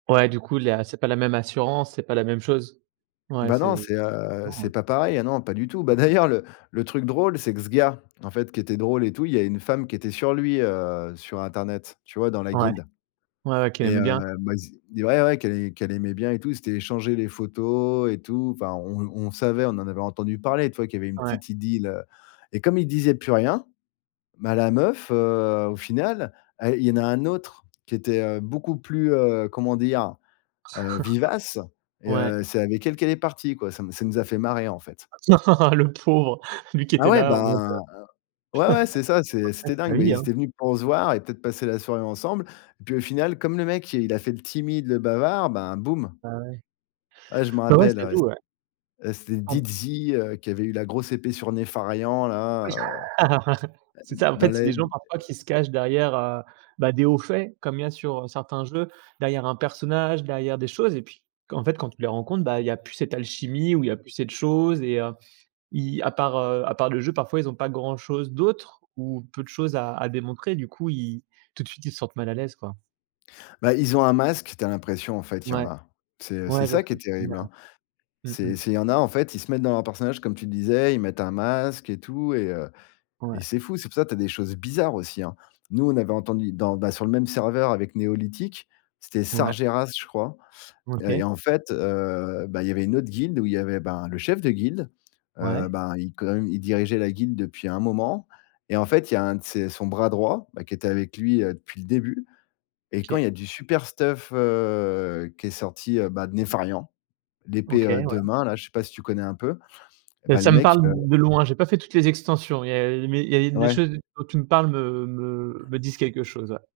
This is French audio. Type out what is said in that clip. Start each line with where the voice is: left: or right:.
right: Ouais, du coup, là, c'est pas la même assurance, c'est pas la même chose. Ouais,
left: Bah, non,
right: c'est
left: c'est, heu, c'est
right: différent.
left: pas pareil. Ah non, pas du tout, bah,
right: OK.
left: d'ailleurs, le le truc drôle, c'est que ce gars, en fait, qui était drôle et tout, il y a une femme qui était sur lui, heu, sur internet, tu vois, dans la
right: Ouais.
left: guilde
right: Ouais, ouais, qu'elle
left: et
right: aimait
left: heu,
right: bien?
left: bah, ils se ouais, ouais, qu'elle qu'elle aimait bien et tout, ils s'étaient échangé les photos et tout, enfin, on on savait, on en avait entendu parler, tu vois, qu'il y avait une
right: Ouais.
left: petite idylle, heu et comme il disait plus rien, bah, la meuf, heu, au final et il y en a un autre qui était, heu, beaucoup plus, heu, comment dire? Heu, vivace et
right: Ouais.
left: heu, c'est avec elle qu'elle est partie, quoi, ça m'a ça nous a fait marrer, en fait.
right: Le pauvre, lui, qui
left: Bah,
right: était
left: ouais,
right: là en mode, heu,
left: bah, ouais, ouais, c'est ça, c'est
right: bah après
left: c'était
right: c'est la
left: dingue, bah,
right: vie
left: ils
right: hein.
left: étaient venus pour se voir et peut-être passer la soirée ensemble et puis au final comme le mec, il a fait le timide, le bavard, ben, boum.
right: Ah ouais?
left: Ouais, je m'en
right: Bah, ouais.
left: rappelle,
right: Ça
left: ouais,
right: joue, ouais.
left: c'é heu, c'était
right: Ah bon?
left: Dizzy, heu, qui avait eu la grosse épée sur Nefarian, là, heu, ah, heu,
right: C'est
left: d
right: ça, en
left: dans
right: fait, c'est des
left: l'aide.
right: gens parfois qui se cachent derrière, heu, bah, des hauts faits comme il y a sur, heu, certains jeux, derrière un personnage, derrière des choses et puis, q en fait, quand tu les rencontres, bah, il y a plus cette alchimie ou il y plus cette chose et heu, ils à part, heu, à part le jeu, parfois, ils ont pas grand chose d'autre ou peu de choses à à démontrer du coup, ils tout de suite, ils se sentent mal à l'aise, quoi.
left: Bah, ils ont un masque, tu as l'impression, en fait, il y en
right: Ouais.
left: a. C'est c'est
right: Ouais, je vois
left: ça
right: ce
left: qui est
right: que tu veux dire.
left: terrible, hein,
right: Mmh mh.
left: c'est c'est il y en a, en fait, ils se mettent dans leurs personnages comme tu disais, ils mettent un masque et tout et heu
right: Ouais.
left: et c'est fou. C'est pour ça que tu as des choses bizarres aussi, hein. Nous on avait entendu dans bah, sur le même serveur avec NeoLithic, c'était
right: Ouais.
left: Sargeras, je crois et
right: OK.
left: en fait, heu, bah, il y avait une autre guilde où il y avait, ben, le chef de guilde, heu,
right: Ouais.
left: ben, il quand même il dirigeait la guilde depuis un moment et en fait, il y a un de ses son bras droit, bah, qui était avec lui, heu, depuis le début et quand
right: OK.
left: il y a du super stuff, heu, qui est sorti, bah, de Nefarian, l'épée
right: OK,
left: 2
right: ouais.
left: mains, là, je sais pas si tu connais un peu et
right: Beh,
left: bah, le
right: ça me
left: mec,
right: parle
left: heu
right: de loin, j'ai pas fait toutes les extensions, il y a mais il y a une les
left: Ouais.
right: choses dont tu me parles me me me disent quelque chose, ouais.